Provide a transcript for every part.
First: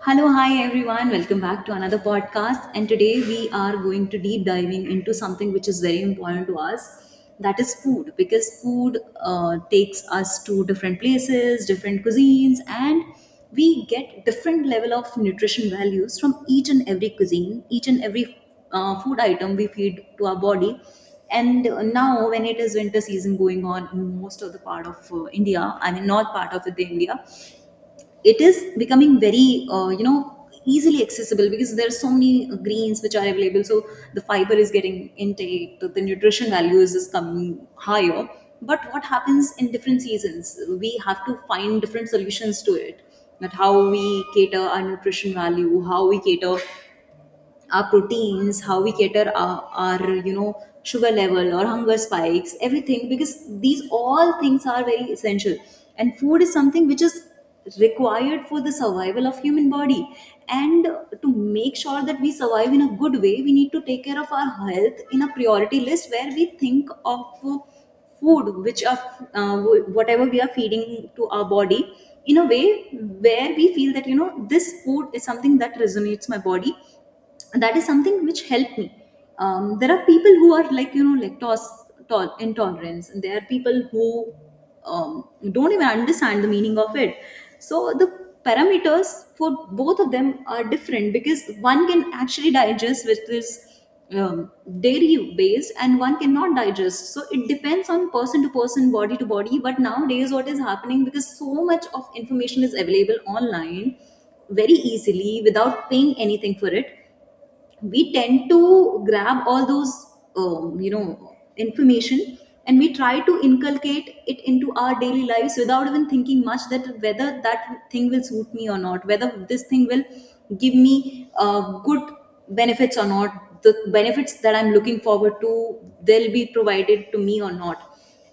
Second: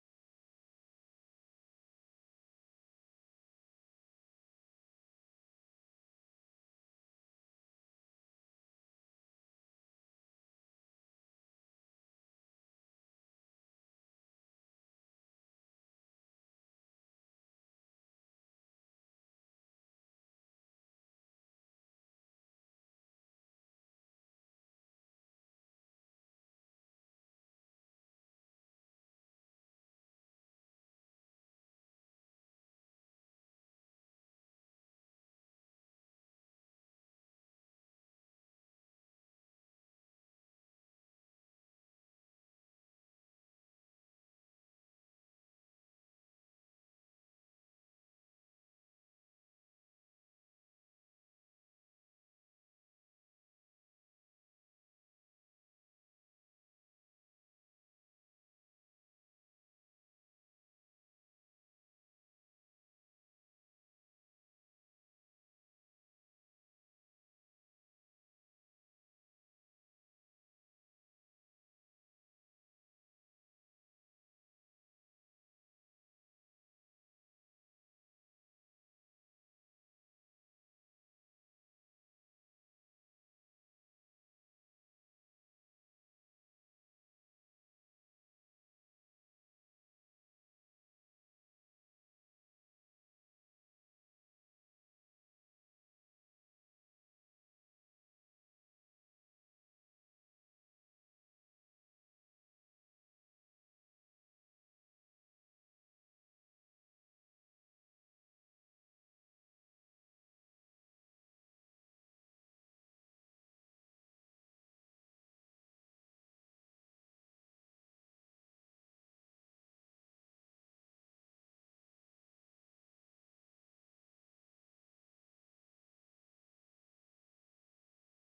Hello, hi everyone. Welcome back to another podcast. And today we are going to deep diving into something which is very important to us. That is food, because food takes us to different places, different cuisines, and we get different level of nutrition values from each and every cuisine, each and every food item we feed to our body. And now, when it is winter season going on in most of the part of India, I mean, north part of the India, it is becoming very easily accessible because there are so many greens which are available, so the fiber is getting intake, the nutrition values is coming higher. But what happens in different seasons, we have to find different solutions to it, that how we cater our nutrition value, how we cater our proteins, how we cater our sugar level or hunger spikes, everything, because these all things are very essential. And food is something which is required for the survival of human body, and to make sure that we survive in a good way, we need to take care of our health in a priority list where we think of food which are uh, whatever we are feeding to our body, in a way where we feel that you know this food is something that resonates my body, that is something which helped me. There are people who are like you know lactose intolerance, and there are people who don't even understand the meaning of it. So the parameters for both of them are different, because one can actually digest which is um, dairy based and one cannot digest. So it depends on person to person, body to body. But nowadays what is happening, because so much of information is available online very easily without paying anything for it, we tend to grab all those information, and we try to inculcate it into our daily lives without even thinking much that whether that thing will suit me or not, whether this thing will give me good benefits or not, the benefits that I'm looking forward to, they'll be provided to me or not.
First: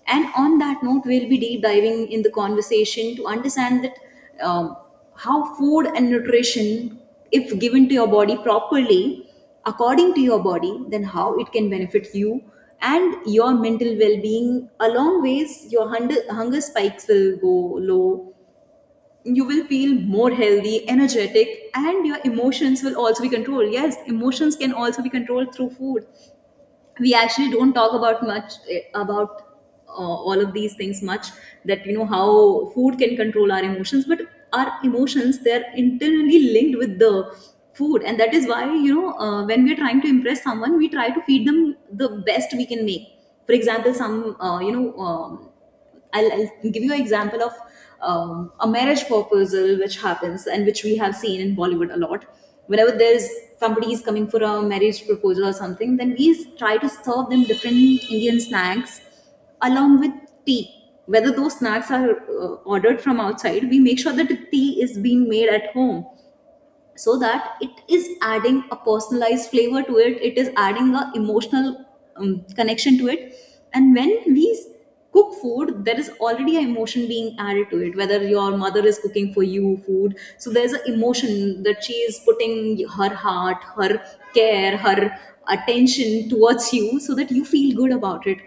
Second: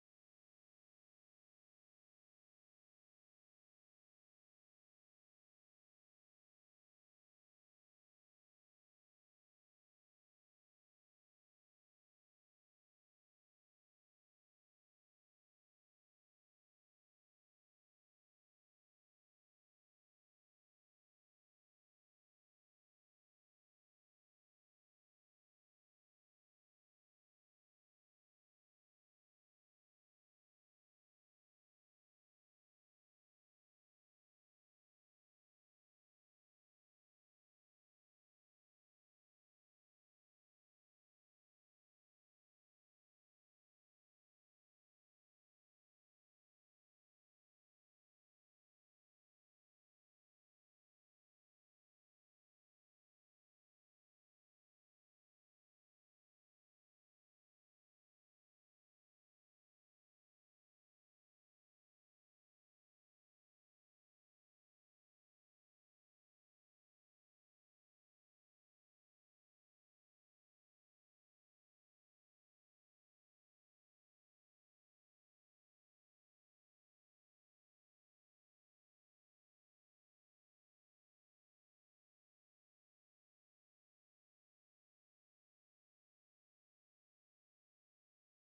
And on that note, we'll be deep diving in the conversation to understand that um, how food and nutrition, if given to your body properly, according to your body, then how it can benefit you and your mental well-being. Along ways, your hunger spikes will go low. You will feel more healthy, energetic, and your emotions will also be controlled. Yes, emotions can also be controlled through food. We actually don't talk about much about all of these things much, that you know how food can control our emotions. But our emotions, they're internally linked with the food, and that is why you know when we're trying to impress someone, we try to feed them the best we can make. For example, some I'll give you an example of a marriage proposal which happens and which we have seen in Bollywood a lot. Whenever there's somebody is coming for a marriage proposal or something, then we try to serve them different Indian snacks, along with tea. Whether those snacks are ordered from outside, we make sure that the tea is being made at home, so that it is adding a personalized flavor to it, it is adding a emotional connection to it. And when we cook food, there is already an emotion being added to it. Whether your mother is cooking for you food, so there's an emotion that she is putting her heart, her care, her attention towards you so that you feel good about it.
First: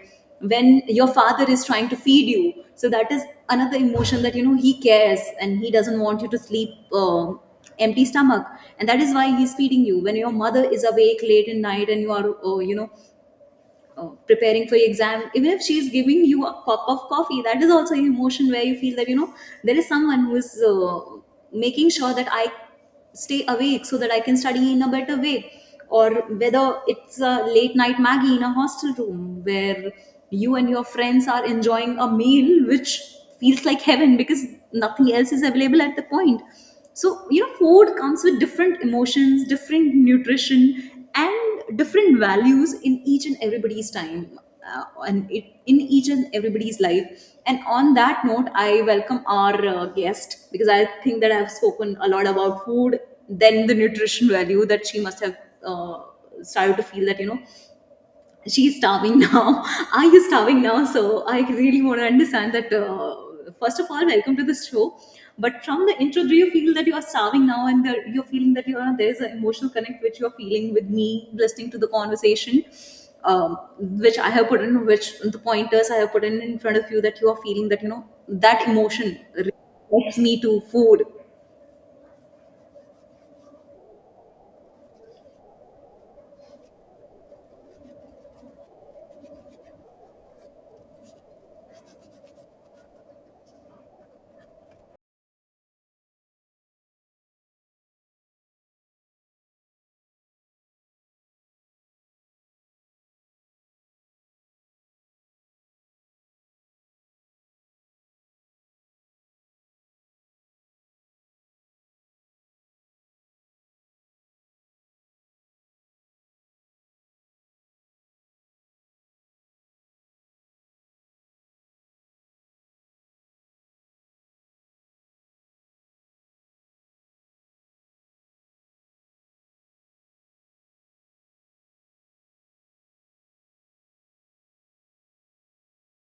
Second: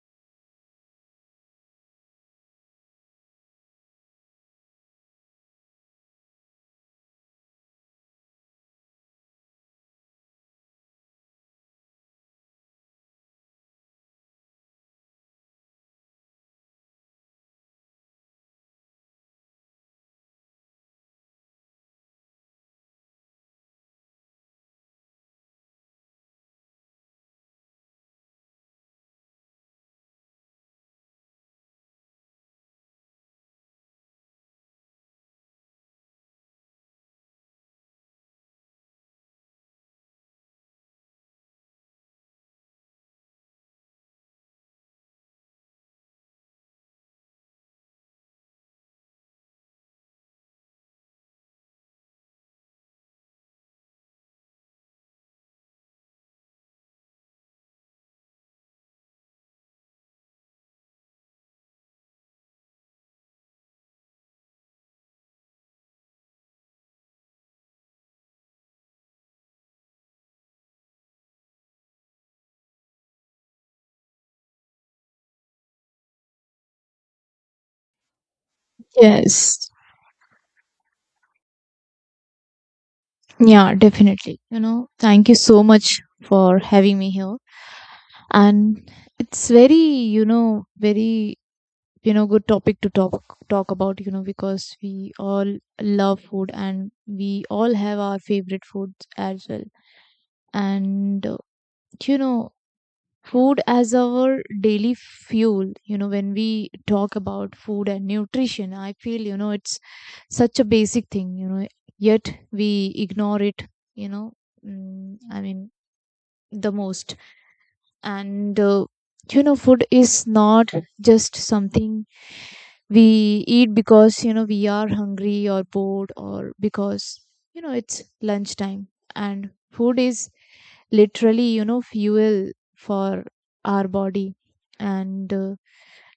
When your father is trying to feed you, so that is another emotion that you know he cares and he doesn't want you to sleep empty stomach, and that is why he's feeding you. When your mother is awake late in night and you are preparing for your exam, even if she's giving you a cup of coffee, that is also an emotion where you feel that you know there is someone who is making sure that I stay awake so that I can study in a better way. Or whether it's a late night maggie in a hostel room where you and your friends are enjoying a meal which feels like heaven because nothing else is available at the point. So you know, food comes with different emotions, different nutrition, and different values in each and everybody's time, and in each and everybody's life. And on that note, I welcome our guest, because I think that I've spoken a lot about food, then the nutrition value that she must have uh, started to feel that you know she's starving now. Are you starving now? So I really want to understand that. First of all, welcome to this show. But from the intro, do you feel that you are starving now, and that you're feeling that you are there's an emotional connect which you're feeling with me, listening to the conversation, which I have put in, which the pointers I have put in front of you, that you are feeling that you know that emotion Yes. relates me to food. Yeah, definitely. Thank you so much for having me here. And it's very, very, good topic to talk about, because we all love food and we all have our favorite foods as well. And you know, food as our daily fuel. When we talk about food and nutrition, I feel it's such a basic thing. Yet we ignore it, you know I mean, the most. And food is not just something we eat because we are hungry or bored or because it's lunchtime. And food is literally fuel for our body. And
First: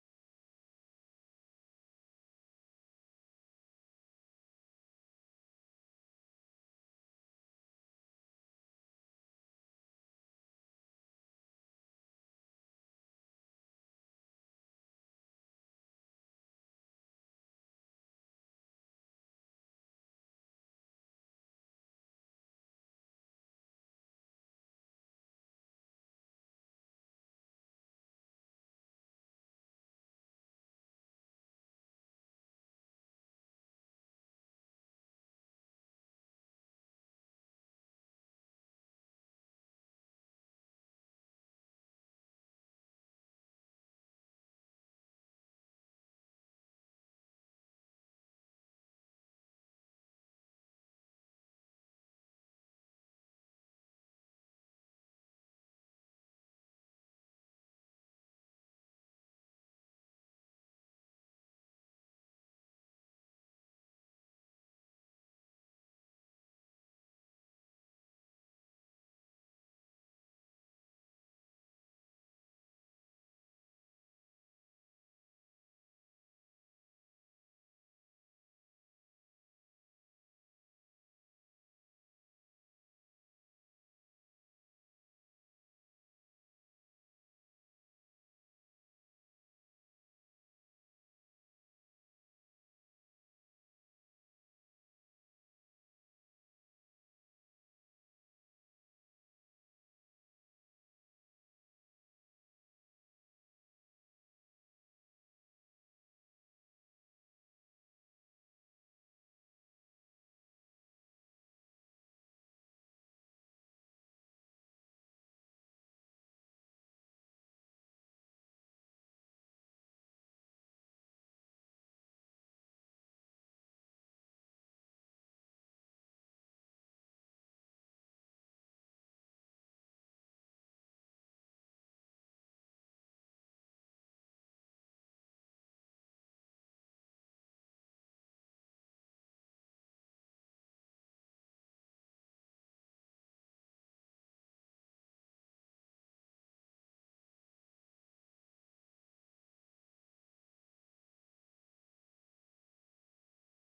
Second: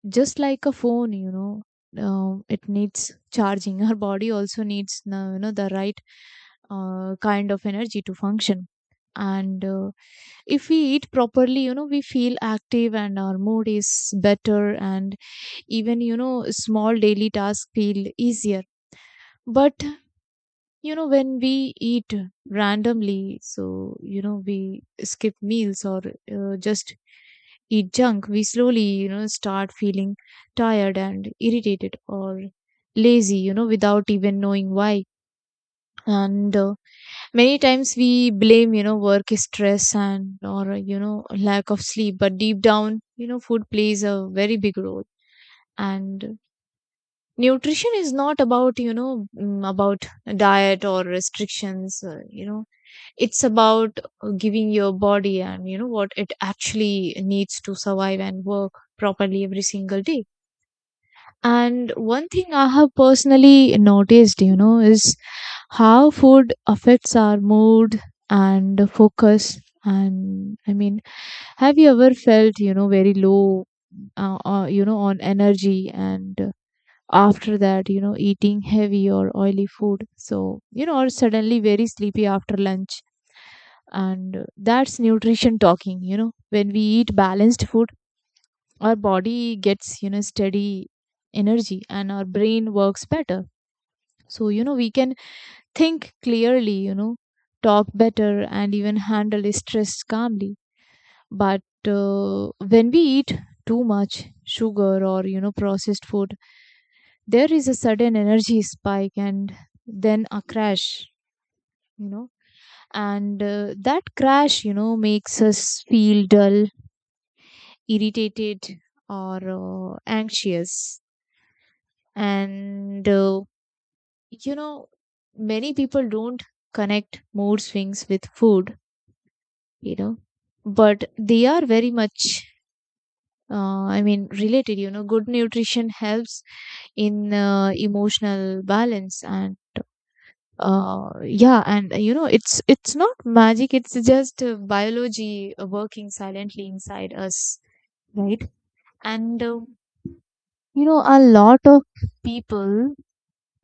just like a phone, it needs charging. Our body also needs the right kind of energy to function. And if we eat properly, we feel active and our mood is better, and even small daily tasks feel easier. But when we eat randomly, so we skip meals or just eat junk, we slowly start feeling tired and irritated or lazy, without even knowing why. And many times we blame work stress and or lack of sleep, but deep down, food plays a very big role. And nutrition is not about about diet or restrictions. It's about giving your body and what it actually needs to survive and work properly every single day. And one thing I have personally noticed, is how food affects our mood and focus. And I mean, have you ever felt, very low on energy, and after that, eating heavy or oily food, so or suddenly very sleepy after lunch? And that's nutrition talking. When we eat balanced food, our body gets steady energy and our brain works better. So we can think clearly, talk better and even handle stress calmly. But uh, when we eat too much sugar or processed food, there is a sudden energy spike and then a crash, you know and that crash, makes us feel dull, irritated, or anxious. And you know, many people don't connect mood swings with food, you know, but they are very much. I mean, related. Good nutrition helps in emotional balance. And uh, yeah. And it's not magic, it's just biology working silently inside us, right? And a lot of people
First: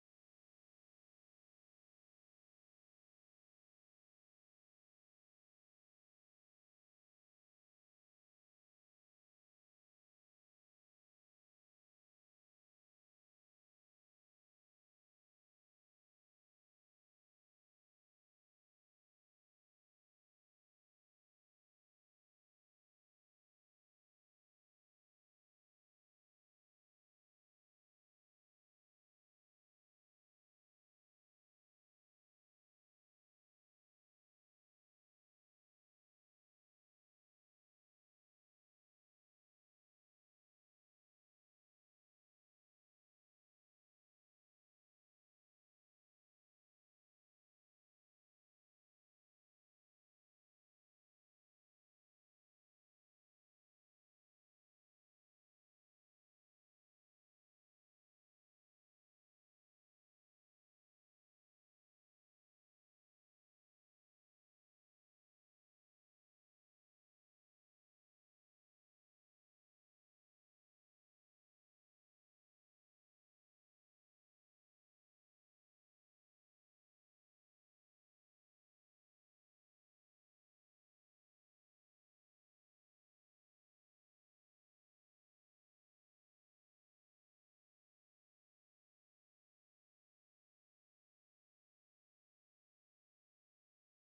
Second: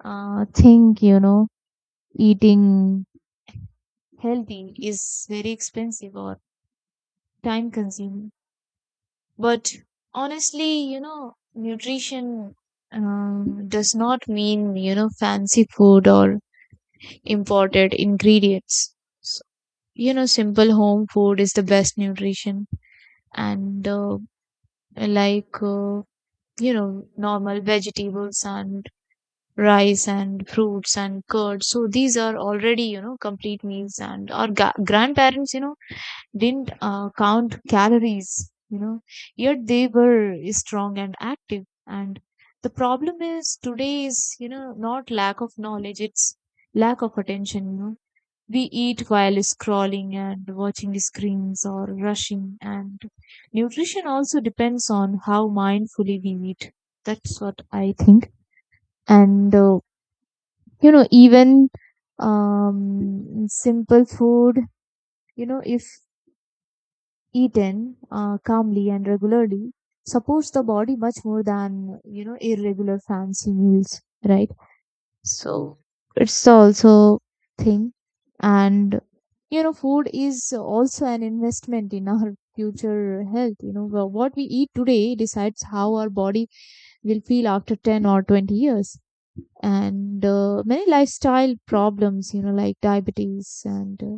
think, eating healthy is very expensive or time consuming. But honestly, nutrition does not mean fancy food or imported ingredients. So, simple home food is the best nutrition. And like normal vegetables and rice and fruits and curd, so these are already complete meals. And our grandparents, didn't count calories, yet they were strong and active. And the problem is today is, not lack of knowledge, it's lack of attention. We eat while scrolling and watching the screens or rushing, and nutrition also depends on how mindfully we eat. That's what I think. And even simple food, if eaten calmly and regularly, supports the body much more than irregular fancy meals, right? So it's also thing. And food is also an investment in our future health. What we eat today decides how our body will feel after 10 or 20 years. And many lifestyle problems, like diabetes and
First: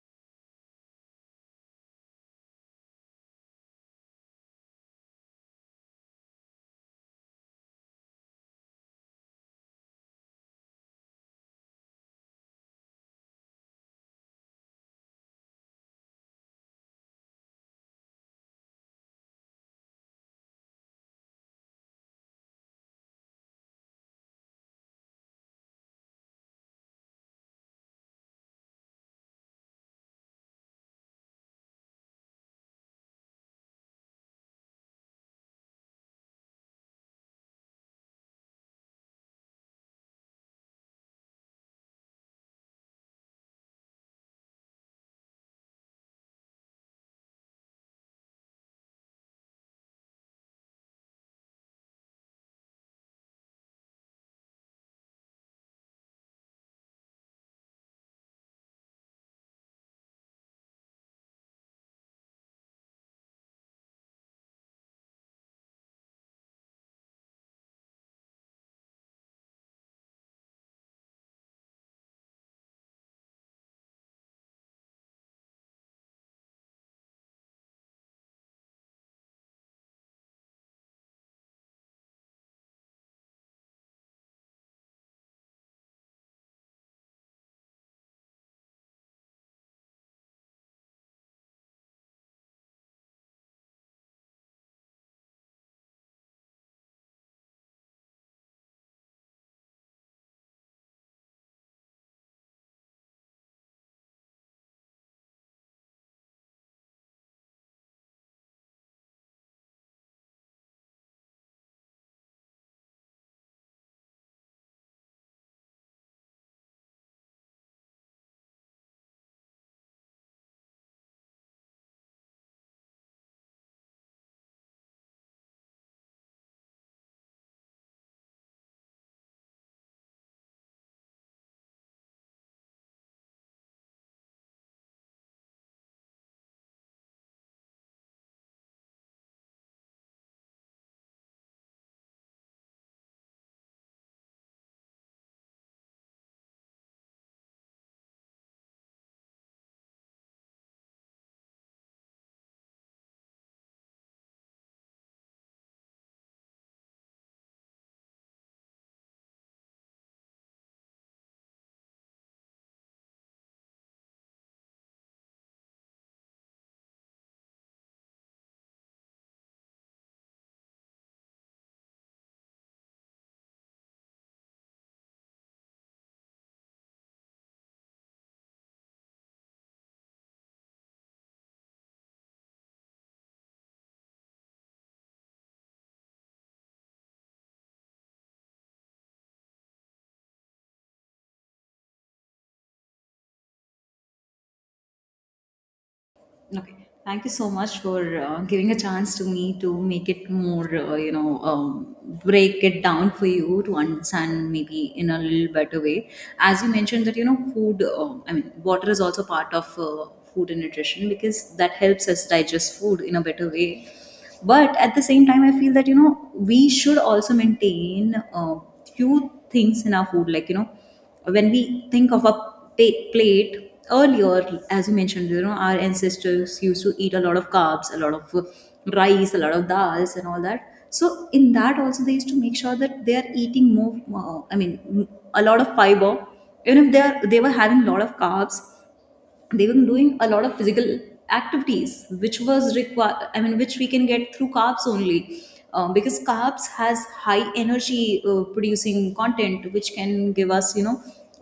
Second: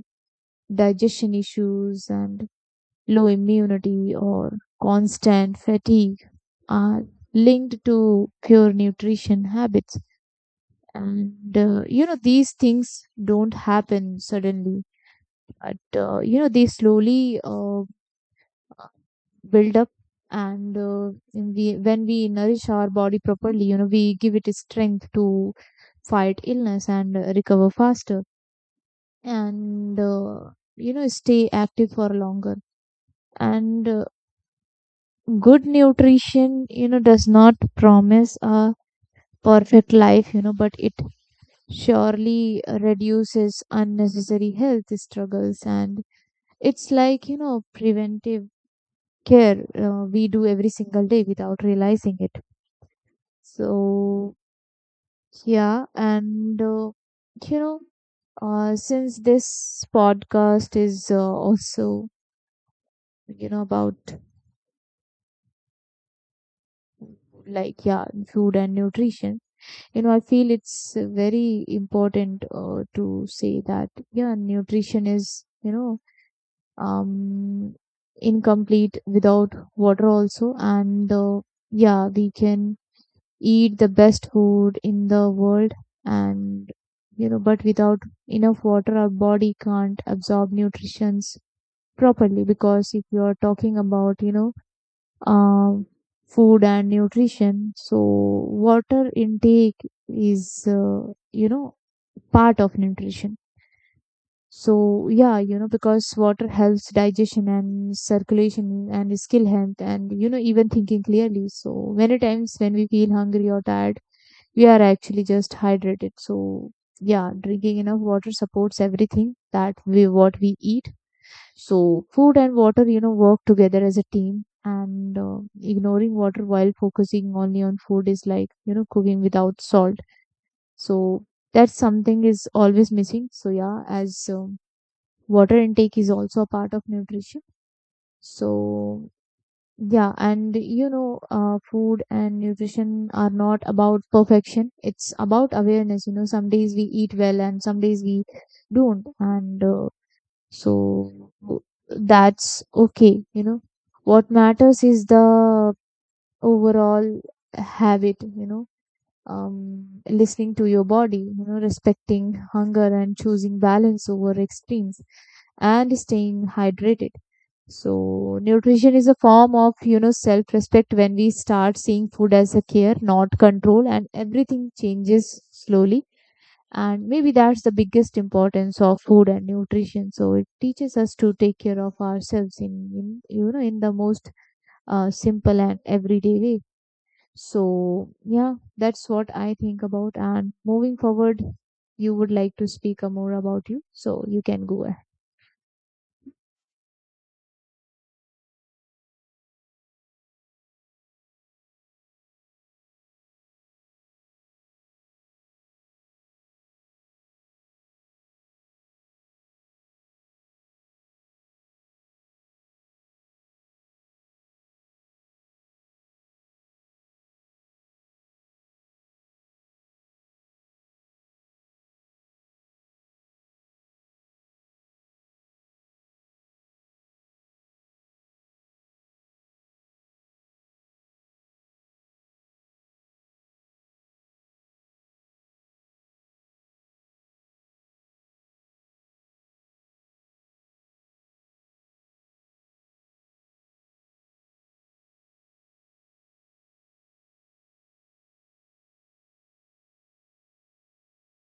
digestion issues and low immunity or constant fatigue are linked to poor nutrition habits. And, these things don't happen suddenly, but, they slowly build up. And when we nourish our body properly, we give it strength to fight illness and recover faster, and stay active for longer. And good nutrition, does not promise a perfect life, but it surely reduces unnecessary health struggles. And it's like, preventive care we do every single day without realizing it. So yeah. And you know since this podcast is also about like, yeah, food and nutrition, I feel it's very important to say that, yeah, nutrition is um incomplete without water also. And yeah, we can eat the best food in the world, and but without enough water, our body can't absorb nutrients properly. Because if you are talking about uh, food and nutrition, so water intake is part of nutrition. So yeah, because water helps digestion and circulation and skill health and even thinking clearly. So many times when we feel hungry or tired, we are actually just hydrated. So yeah, drinking enough water supports everything that we what we eat. So food and water, work together as a team. And ignoring water while focusing only on food is like, cooking without salt. So that's something is always missing. So yeah, as water intake is also a part of nutrition. So yeah, and food and nutrition are not about perfection. It's about awareness. Some days we eat well and some days we don't. And so that's okay, What matters is the overall habit, listening to your body, respecting hunger and choosing balance over extremes and staying hydrated. So, nutrition is a form of, self respect. When we start seeing food as a care, not control, and everything changes slowly. And maybe that's the biggest importance of food and nutrition. So it teaches us to take care of ourselves in in the most simple and everyday way. So yeah, that's what I think about. And moving forward, you would like to speak more about you, so you can go ahead. Okay. Thank you so much for giving a chance to me to make it more, break it down for you to understand maybe in a little better way. As you mentioned that, you know, I mean, water is also part of food and nutrition, because that helps us digest food in a better way. But at the same time, I feel that, you know, we should also maintain few things in our food, like, you know, when we think of a plate earlier, as you mentioned, you know, our ancestors used to eat a lot of carbs, a lot of rice, a lot of dals and all that. So in that also, they used to make sure that they are eating more uh, i mean m- a lot of fiber. Even if they were having a lot of carbs, they were doing a lot of physical activities which was required, I mean, which we can get through carbs only. Because carbs has high energy producing content which can give us you know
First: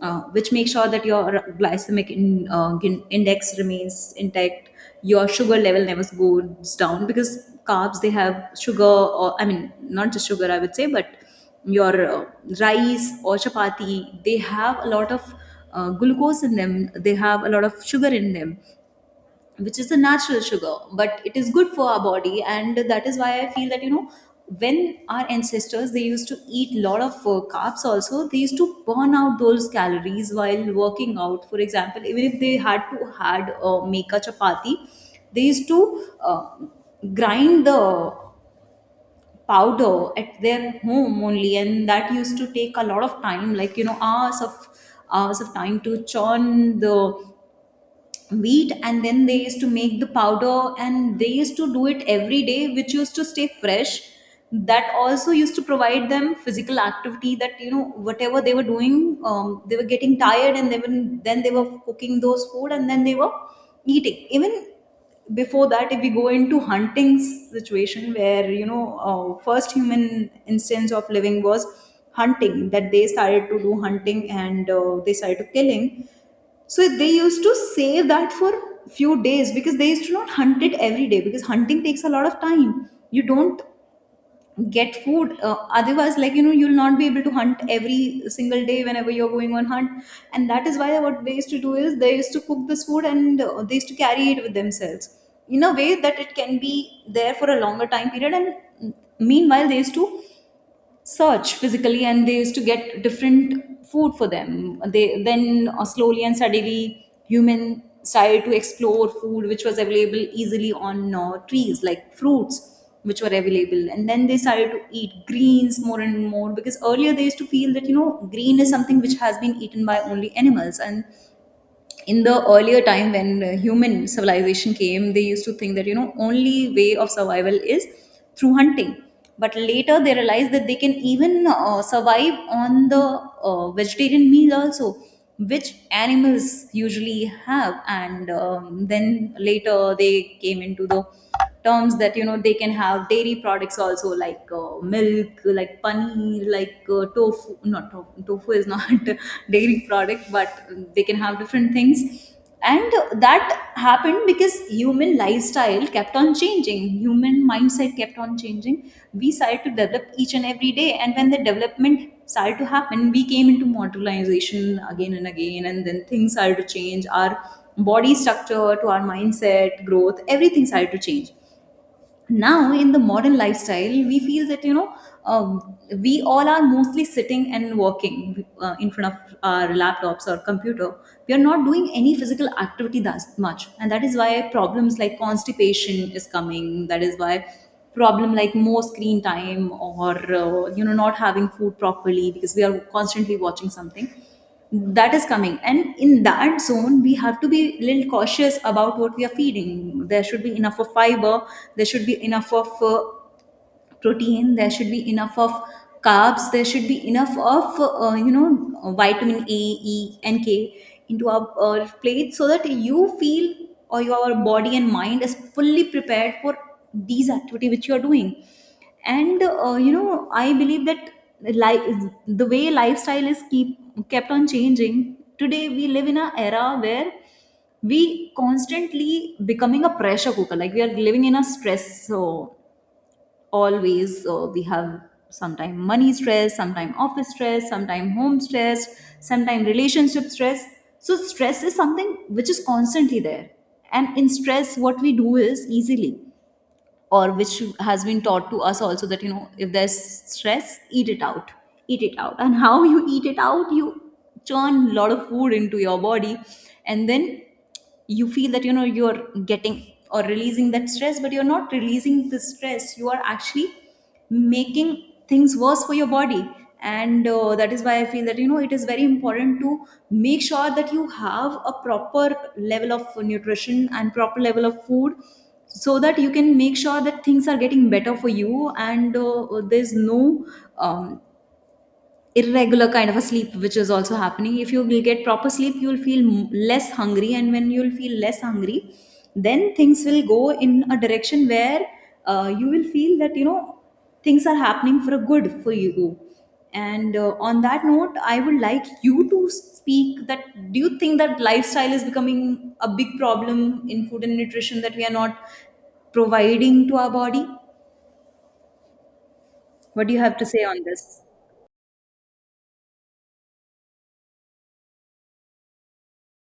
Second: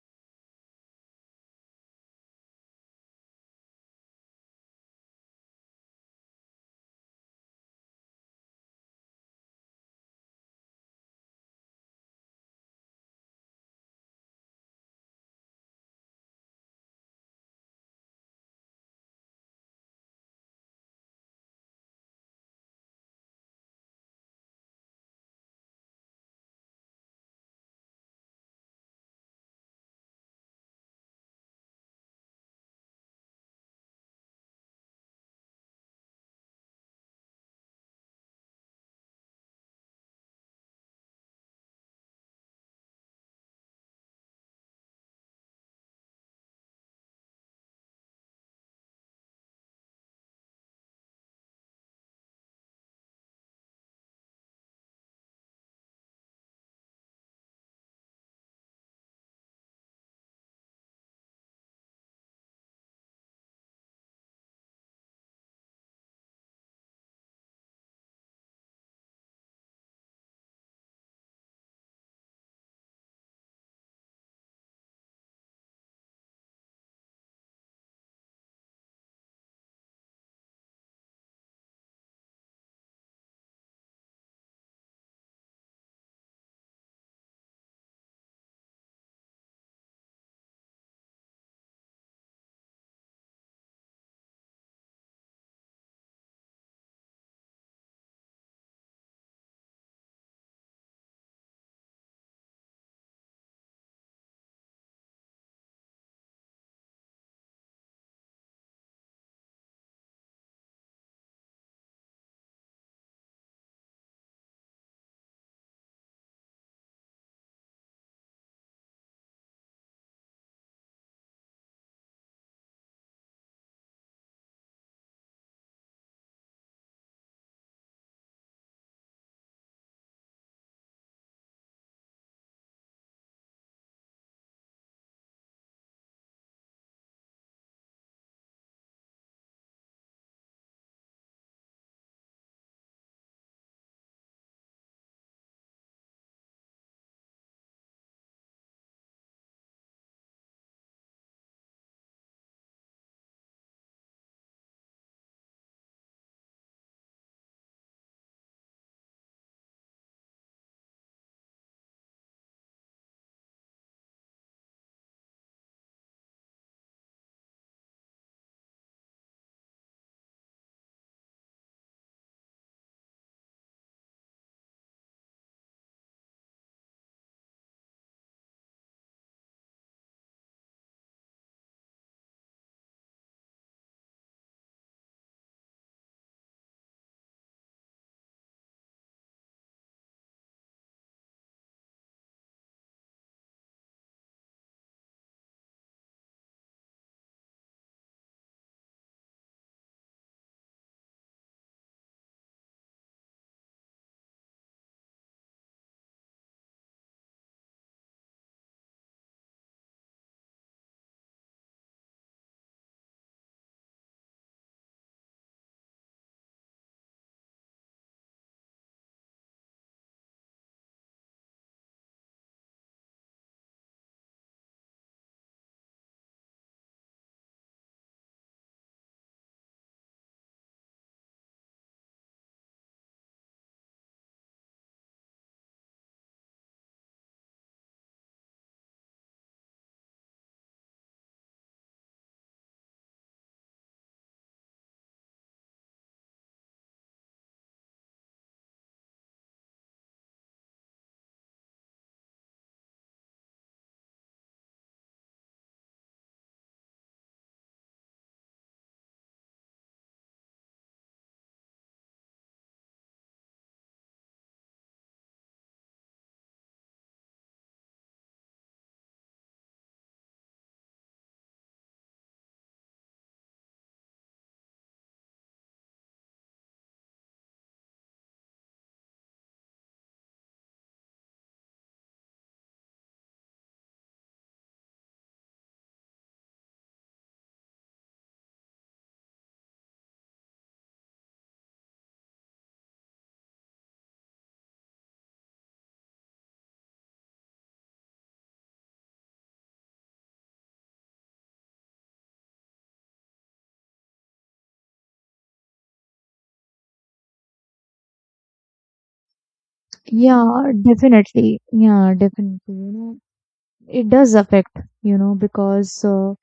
which make sure that your glycemic index remains intact, your sugar level never goes down, because carbs they have sugar, or I mean, not just sugar I would say, but your rice or chapati, they have a lot of glucose in them, they have a lot of sugar in them, which is a natural sugar, but it is good for our body. And that is why I feel that you know, when our ancestors, they used to eat lot of carbs also, they used to burn out those calories while working out. For example, even if they had to had make a chapati, they used to uh, grind the powder at their home only, and that used to take a lot of time, like you know, hours of time to churn the wheat, and then they used to make the powder, and they used to do it every day, which used to stay fresh. That also used to provide them physical activity, that you know whatever they were doing, they were getting tired, and then they were cooking those food, and then they were eating. Even before that, if we go into hunting situation, where you know first human instance of living was hunting, that they started to do hunting, and they started to killing. So they used to save that for few days, because they used to not hunt it every day, because hunting takes a lot of time. You don't get food otherwise, like you know, you'll not be able to hunt every single day whenever you're going on hunt. And that is why what they used to do is they used to cook this food, and they used to carry it with themselves in a way that it can be there for a longer time period. And meanwhile they used to search physically and they used to get different food for them. They then slowly and steadily, human started to explore food which was available easily on trees like fruits which were available. And then they started to eat greens more and more, because earlier they used to feel that, you know, green is something which has been eaten by only animals. And in the earlier time when human civilization came, they used to think that, you know, only way of survival is through hunting. But later they realized that they can even survive on the vegetarian meal also, which animals usually have. And then later they came into the terms that, you know, they can have dairy products also, like milk, like paneer, like tofu. Not tofu, tofu is not dairy product, but they can have different things. And that happened because human lifestyle kept on changing, human mindset kept on changing. We started to develop each and every day, and when the development started to happen, we came into modernization again and again, and then things started to change. Our body structure to our mindset growth, everything started to change. Now in the modern lifestyle we feel that, you know, we all are mostly sitting and working in front of our laptops or computer. We are not doing any physical activity that much, and that is why problems like constipation is coming. That is why problem like more screen time, or you know, not having food properly because we are constantly watching something, that is coming. And in that zone we have to be little cautious about what we are feeding. There should be enough of fiber, there should be enough of protein, there should be enough of carbs, there should be enough of you know, vitamin A, E and K into our plate, so that you feel, or your body and mind is fully prepared for these activity which you are doing. And you know, I believe that life, the way lifestyle is keep kept on changing, today we live in an era where we constantly becoming a pressure cooker, like we are living in a stress. So always we have sometime money stress, sometime office stress, sometime home stress, sometime relationship stress. So stress is something which is constantly there. And in stress what we do is easily, or which has been taught to us also, that you know, if there's stress, eat it out, eat it out. And how you eat it out? You churn a lot of food into your body, and then you feel that, you know, you're getting or releasing that stress, but you're not releasing the stress, you are actually making things worse for your body. And that is why I feel that, you know, it is very important to make sure that you have a proper level of nutrition and proper level of food, so that you can make sure that things are getting better for you. And there's no um, irregular kind of a sleep which is also happening. If you will get proper sleep, you will feel less hungry, and when you will feel less hungry, then things will go in a direction where you will feel that, you know, things are happening for a good for you. And on that note, I would like you to speak that do you think that lifestyle is becoming a big problem in food and nutrition that we are not providing to our body? What do you have to say Yeah, on this? definitely. Yeah, definitely. It does affect, because,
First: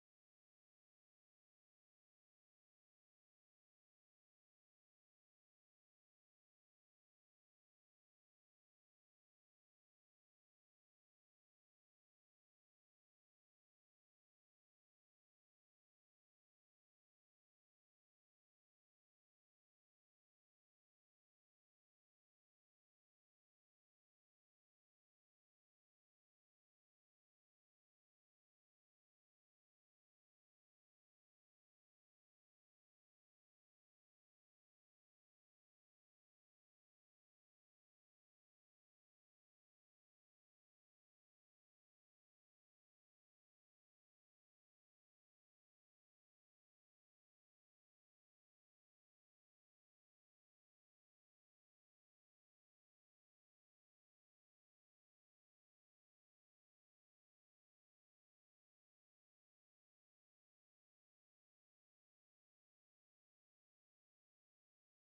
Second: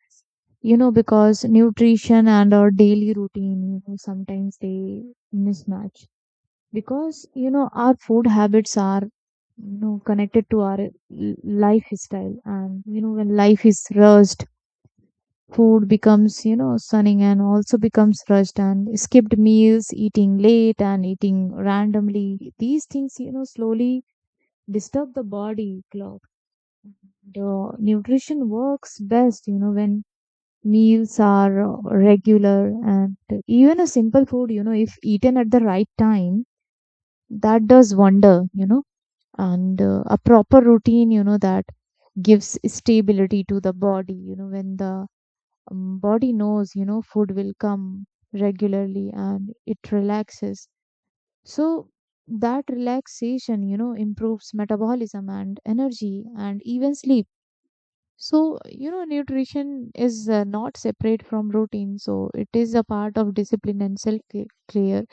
because nutrition and our daily routine, sometimes they mismatch. Because, our food habits are, connected to our lifestyle. And, when life is rushed, food becomes, stunning and also becomes rushed and skipped meals, eating late and eating randomly. These things, slowly disturb the body clock. The nutrition works best, when meals are regular. And even a simple food, if eaten at the right time, that does wonder, and a proper routine, that gives stability to the body, when the body knows, food will come regularly, and it relaxes. So, that relaxation, improves metabolism and energy and even sleep. So, nutrition is not separate from routine. So, it is a part of discipline and self care.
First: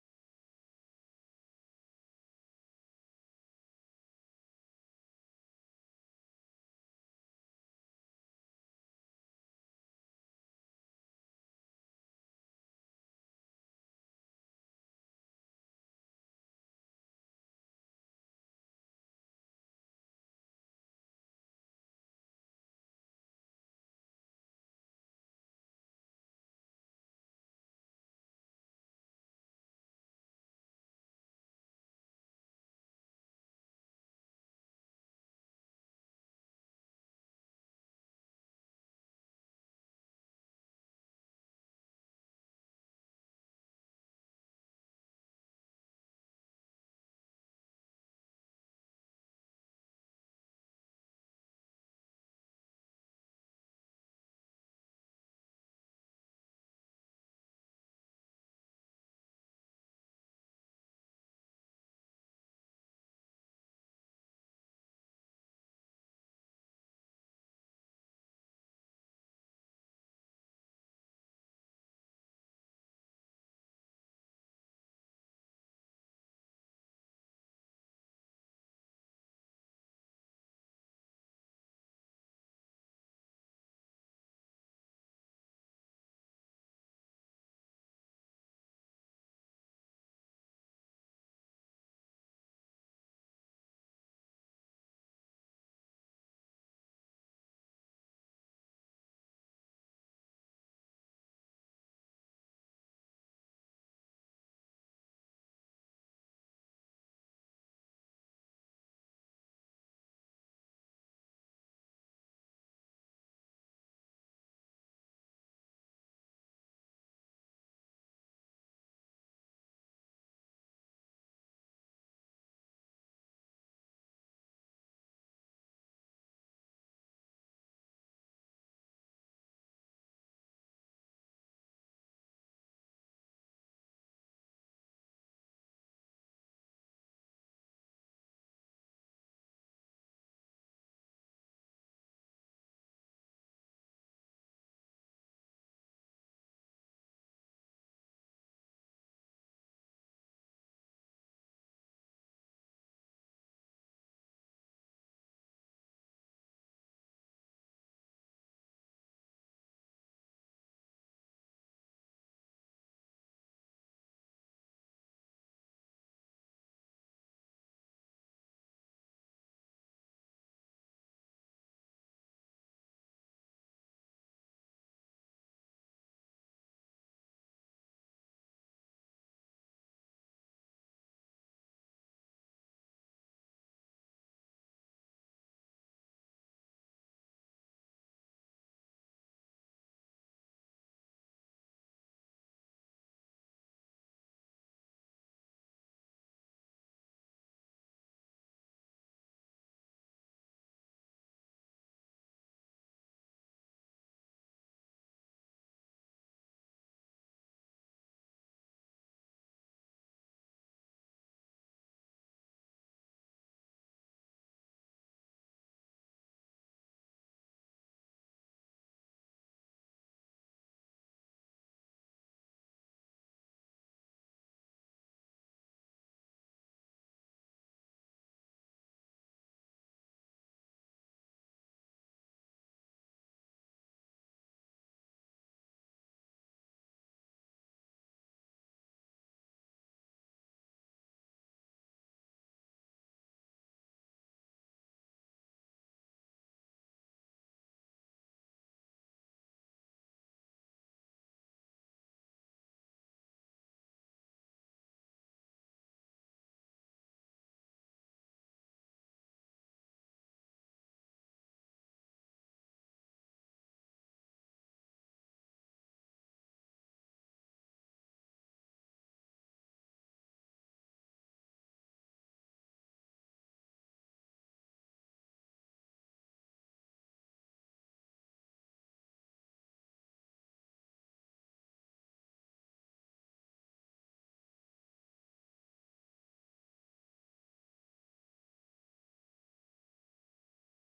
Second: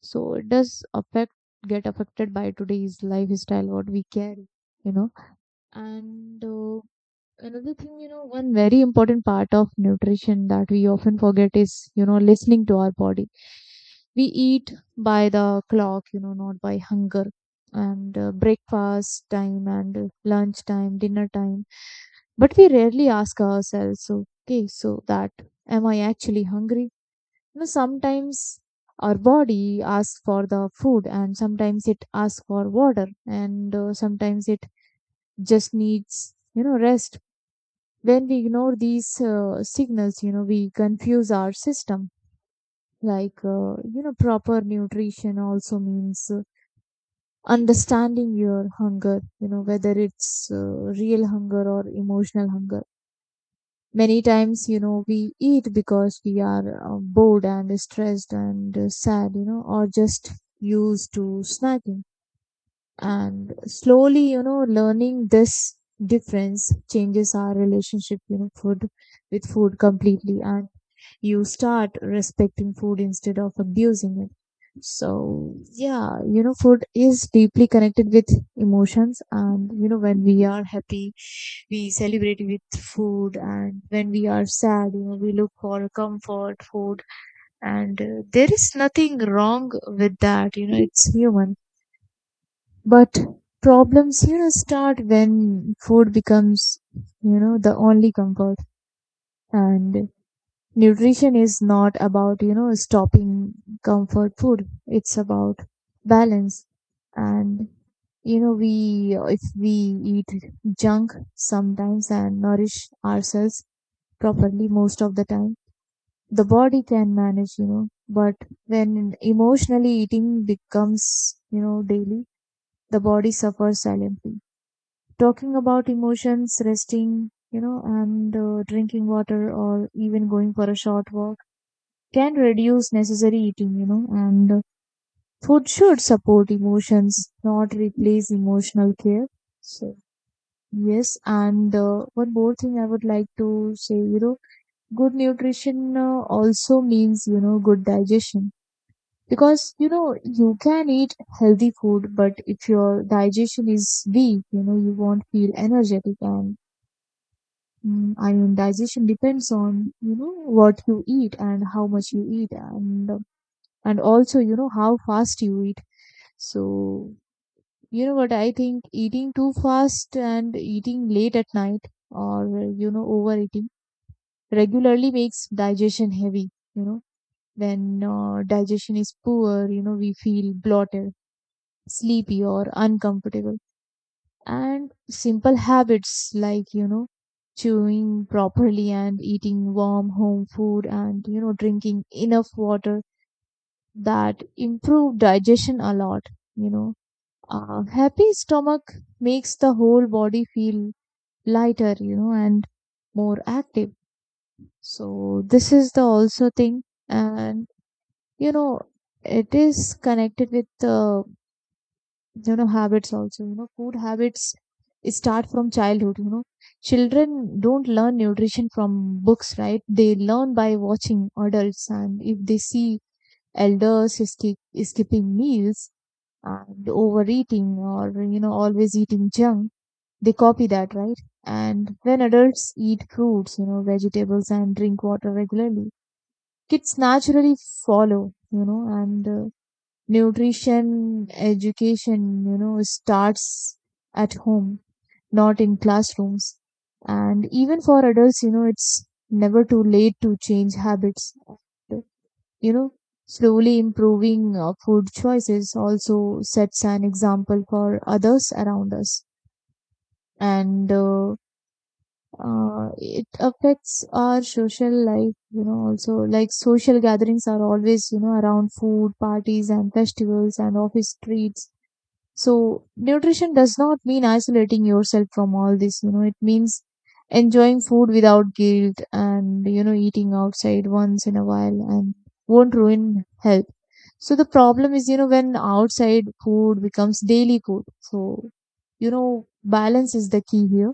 So, it does affect, get affected by today's lifestyle, what we carry, you know. And another thing, one very important part of nutrition that we often forget is, listening to our body. We eat by the clock, not by hunger. And breakfast time and lunch time, dinner time. But we rarely ask ourselves, okay, so that, am I actually hungry? Sometimes our body asks for the food and sometimes it asks for water, and sometimes it just needs, rest. When we ignore these signals, we confuse our system. Like, proper nutrition also means understanding your hunger, whether it's real hunger or emotional hunger. Many times, we eat because we are bored and stressed and sad, or just used to snacking. And slowly, learning this difference changes our relationship, you know, food with food completely. And you start respecting food instead of abusing it. So, yeah, food is deeply connected with emotions. And, when we are happy, we celebrate with food. And when we are sad, we look for comfort food. And there is nothing wrong with that. It's human. But problems, start when food becomes, the only comfort. And nutrition is not about stopping comfort food, it's about balance. And we, if we eat junk sometimes and nourish ourselves properly most of the time, the body can manage, but when emotionally eating becomes, daily, the body suffers silently. Talking about emotions, resting, and drinking water or even going for a short walk can reduce necessary eating, and food should support emotions, not replace emotional care. So, yes, and one more thing I would like to say, good nutrition also means, good digestion. Because, you can eat healthy food, but if your digestion is weak, you won't feel energetic. And I mean, digestion depends on, what you eat and how much you eat. And also how fast you eat. So what I think, eating too fast and eating late at night or overeating regularly makes digestion heavy. you know when digestion is poor, we feel bloated, sleepy or uncomfortable. And simple habits like, chewing properly and eating warm home food and drinking enough water, that improve digestion a lot, you know A happy stomach makes the whole body feel lighter, and more active. So this is the also thing, and you know, it is connected with habits also. Food habits start from childhood. Children don't learn nutrition from books, right? They learn by watching adults, and if they see elders skipping meals and overeating or always eating junk, they copy that, right? And when adults eat fruits, vegetables and drink water regularly, kids naturally follow, and nutrition education, starts at home, not in classrooms. And even for adults, it's never too late to change habits. And, You know, slowly improving food choices also sets an example for others around us. And it affects our social life, also, like social gatherings are always around food, parties and festivals and office treats. So nutrition does not mean isolating yourself from all this. It means enjoying food without guilt, and eating outside once in a while and won't ruin health. So the problem is, when outside food becomes daily food. So balance is the key here.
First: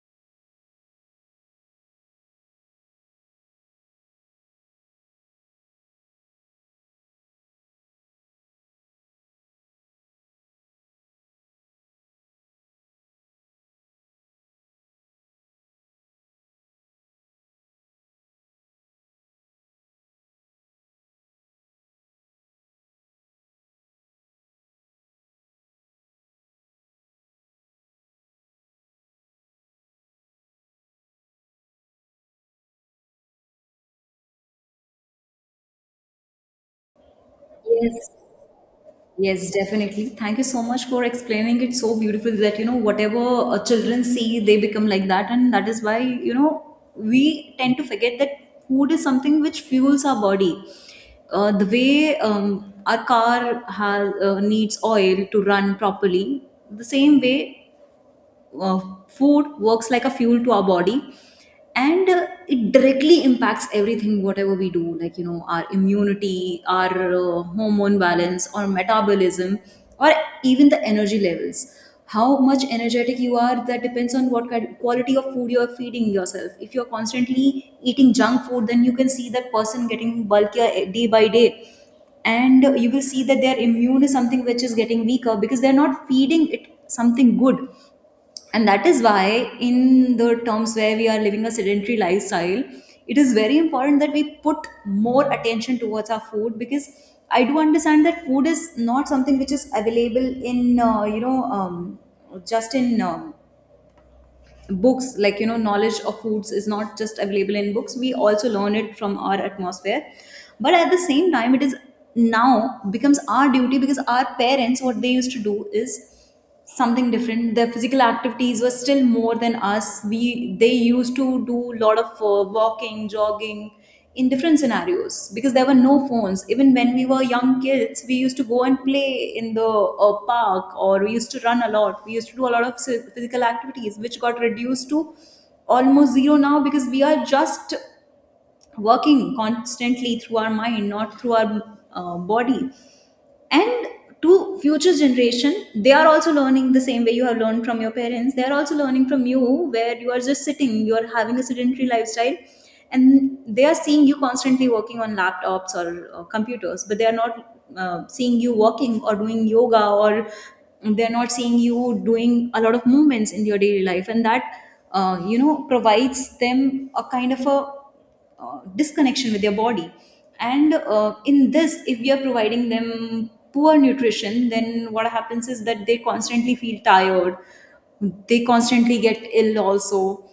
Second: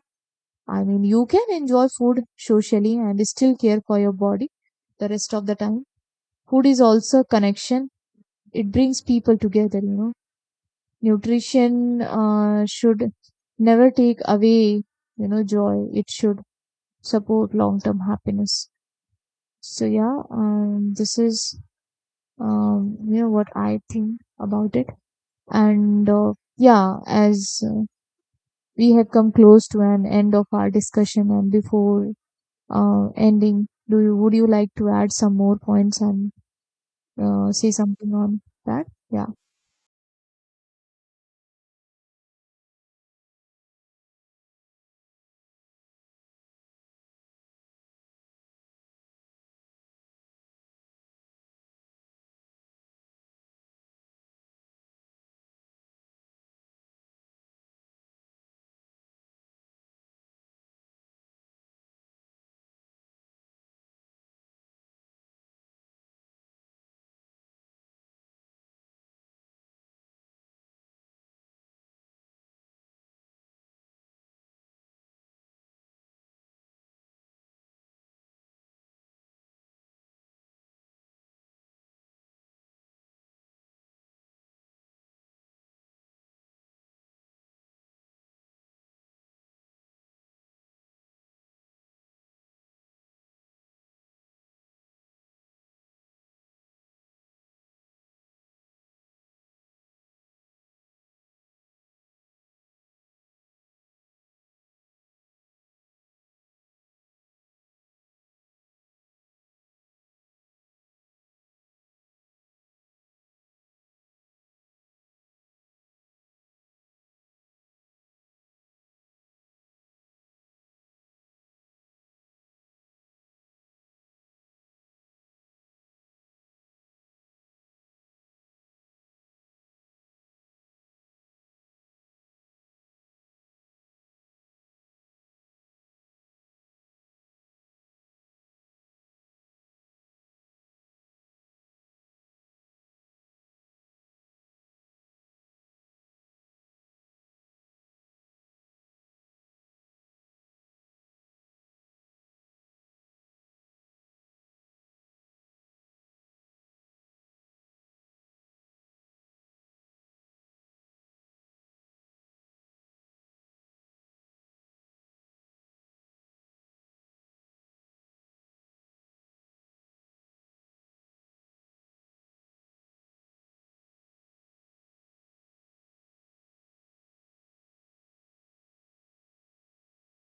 I mean, you can enjoy food socially and still care for your body the rest of the time. Food is also a connection. It brings people together, Nutrition should never take away, joy. It should support long-term happiness. So yeah, this is what I think about it. And yeah, as we have come close to an end of our discussion, and before ending, Do you would you like to add some more points and say Yes, something on that? Yeah. yes, definitely. Thank you so much for explaining it so beautifully that, you know, whatever children see, they become like that. And that is why, you know, we tend to forget that food is something which fuels our body. The way our car has, needs oil to run properly, the same way uh, food works like a fuel to our body. And it directly impacts everything whatever we do, like, you know, our immunity, our hormone balance, or metabolism, or even the energy levels. How much energetic you are, that depends on what kind quality of food you are feeding yourself. If you're constantly eating junk food, then you can see that person getting bulkier day by day. And you will see that their immune is something which is getting weaker, because they're not feeding it something good. And that is why, in the terms where we are living a sedentary lifestyle, it is very important that we put more attention towards our food. Because I do understand that food is not something which is available in you know, just in books. Like, you know, knowledge of foods is not just available in books, we also learn it from our atmosphere. But at the same time, it is now becomes our duty, because our parents, what they used to do is something different. Their physical activities were still more than us. We They used to do a lot of walking, jogging in different scenarios, because there were no phones. Even when we were young kids, we used to go and play in the park, or we used to run a lot, we used to do a lot of physical activities, which got reduced to almost zero now, because we are just working constantly through our mind, not through our body. And to future generation, they are also learning the same way you have learned from your parents. They are also learning from you, where you are just sitting, you are having a sedentary lifestyle, and they are seeing you constantly working on laptops or computers. But they are not seeing you walking or doing yoga, or they're not seeing you doing a lot of movements in your daily life. And that you know, provides them a kind of a disconnection with their body. And in this, if we are providing them poor nutrition, then what happens is that they constantly feel tired, they constantly get ill also.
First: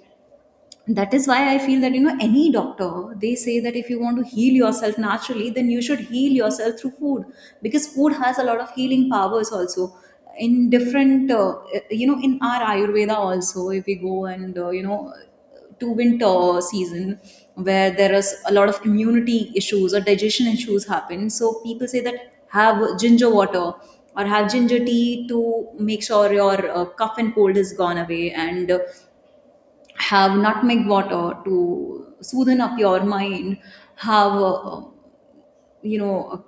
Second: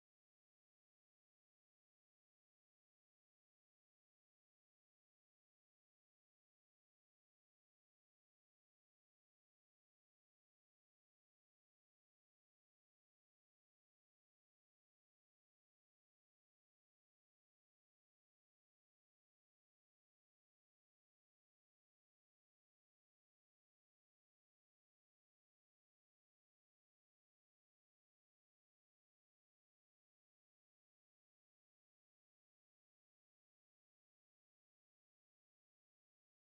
That is why I feel that, you know, any doctor, they say that if you want to heal yourself naturally, then you should heal yourself through food. Because food has a lot of healing powers also. In different you know, in our Ayurveda also, if we go and you know, to winter season, where there is a lot of immunity issues or digestion issues happen, so people say that have ginger water, or have ginger tea to make sure your cough and cold is gone away. And have nutmeg water to soothen up your mind. Have you know,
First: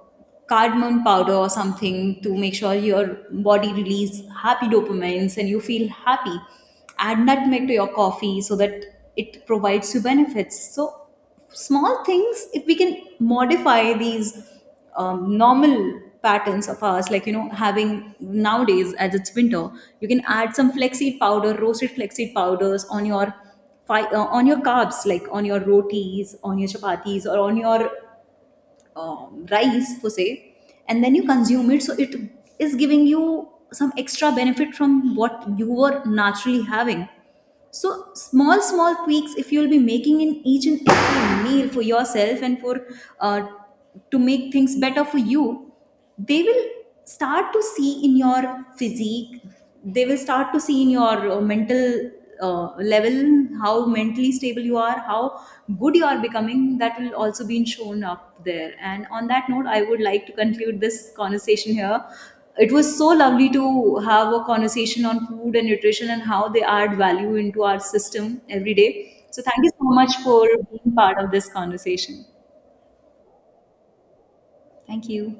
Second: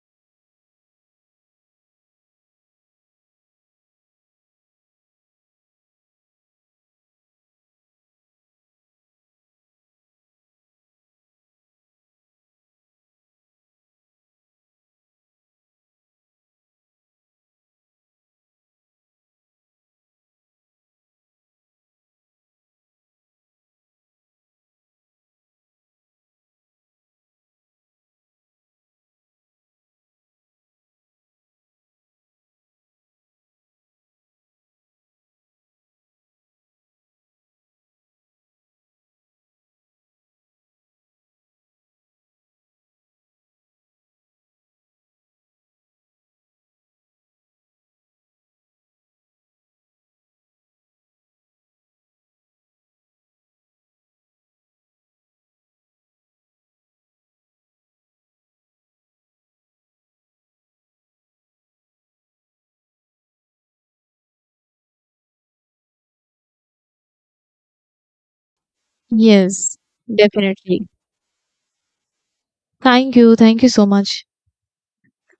cardamom powder or something to make sure your body release happy dopamines and you feel happy. Add nutmeg to your coffee so that it provides you benefits. So small things, if we can modify these normal patterns of ours, like, you know, having nowadays, as it's winter, you can add some flaxseed powder, roasted flaxseed powders on your on your carbs, like on your rotis, on your chapatis, or on your rice per se, and then you consume it. So it is giving you some extra benefit from what you were naturally having. So small, small tweaks, if you'll be making in each and every meal for yourself, and for uh, to make things better for you, they will start to see in your physique. They will start to see in your mental level, how mentally stable you are, how good you are becoming. That will also be shown up there. And on that note, I would like to conclude this conversation here. It was so lovely to have a conversation on food and nutrition and how they add value into our system every day. So, thank you Yes, so much for definitely. being part of this conversation. Thank you. Thank you so much. Thank you.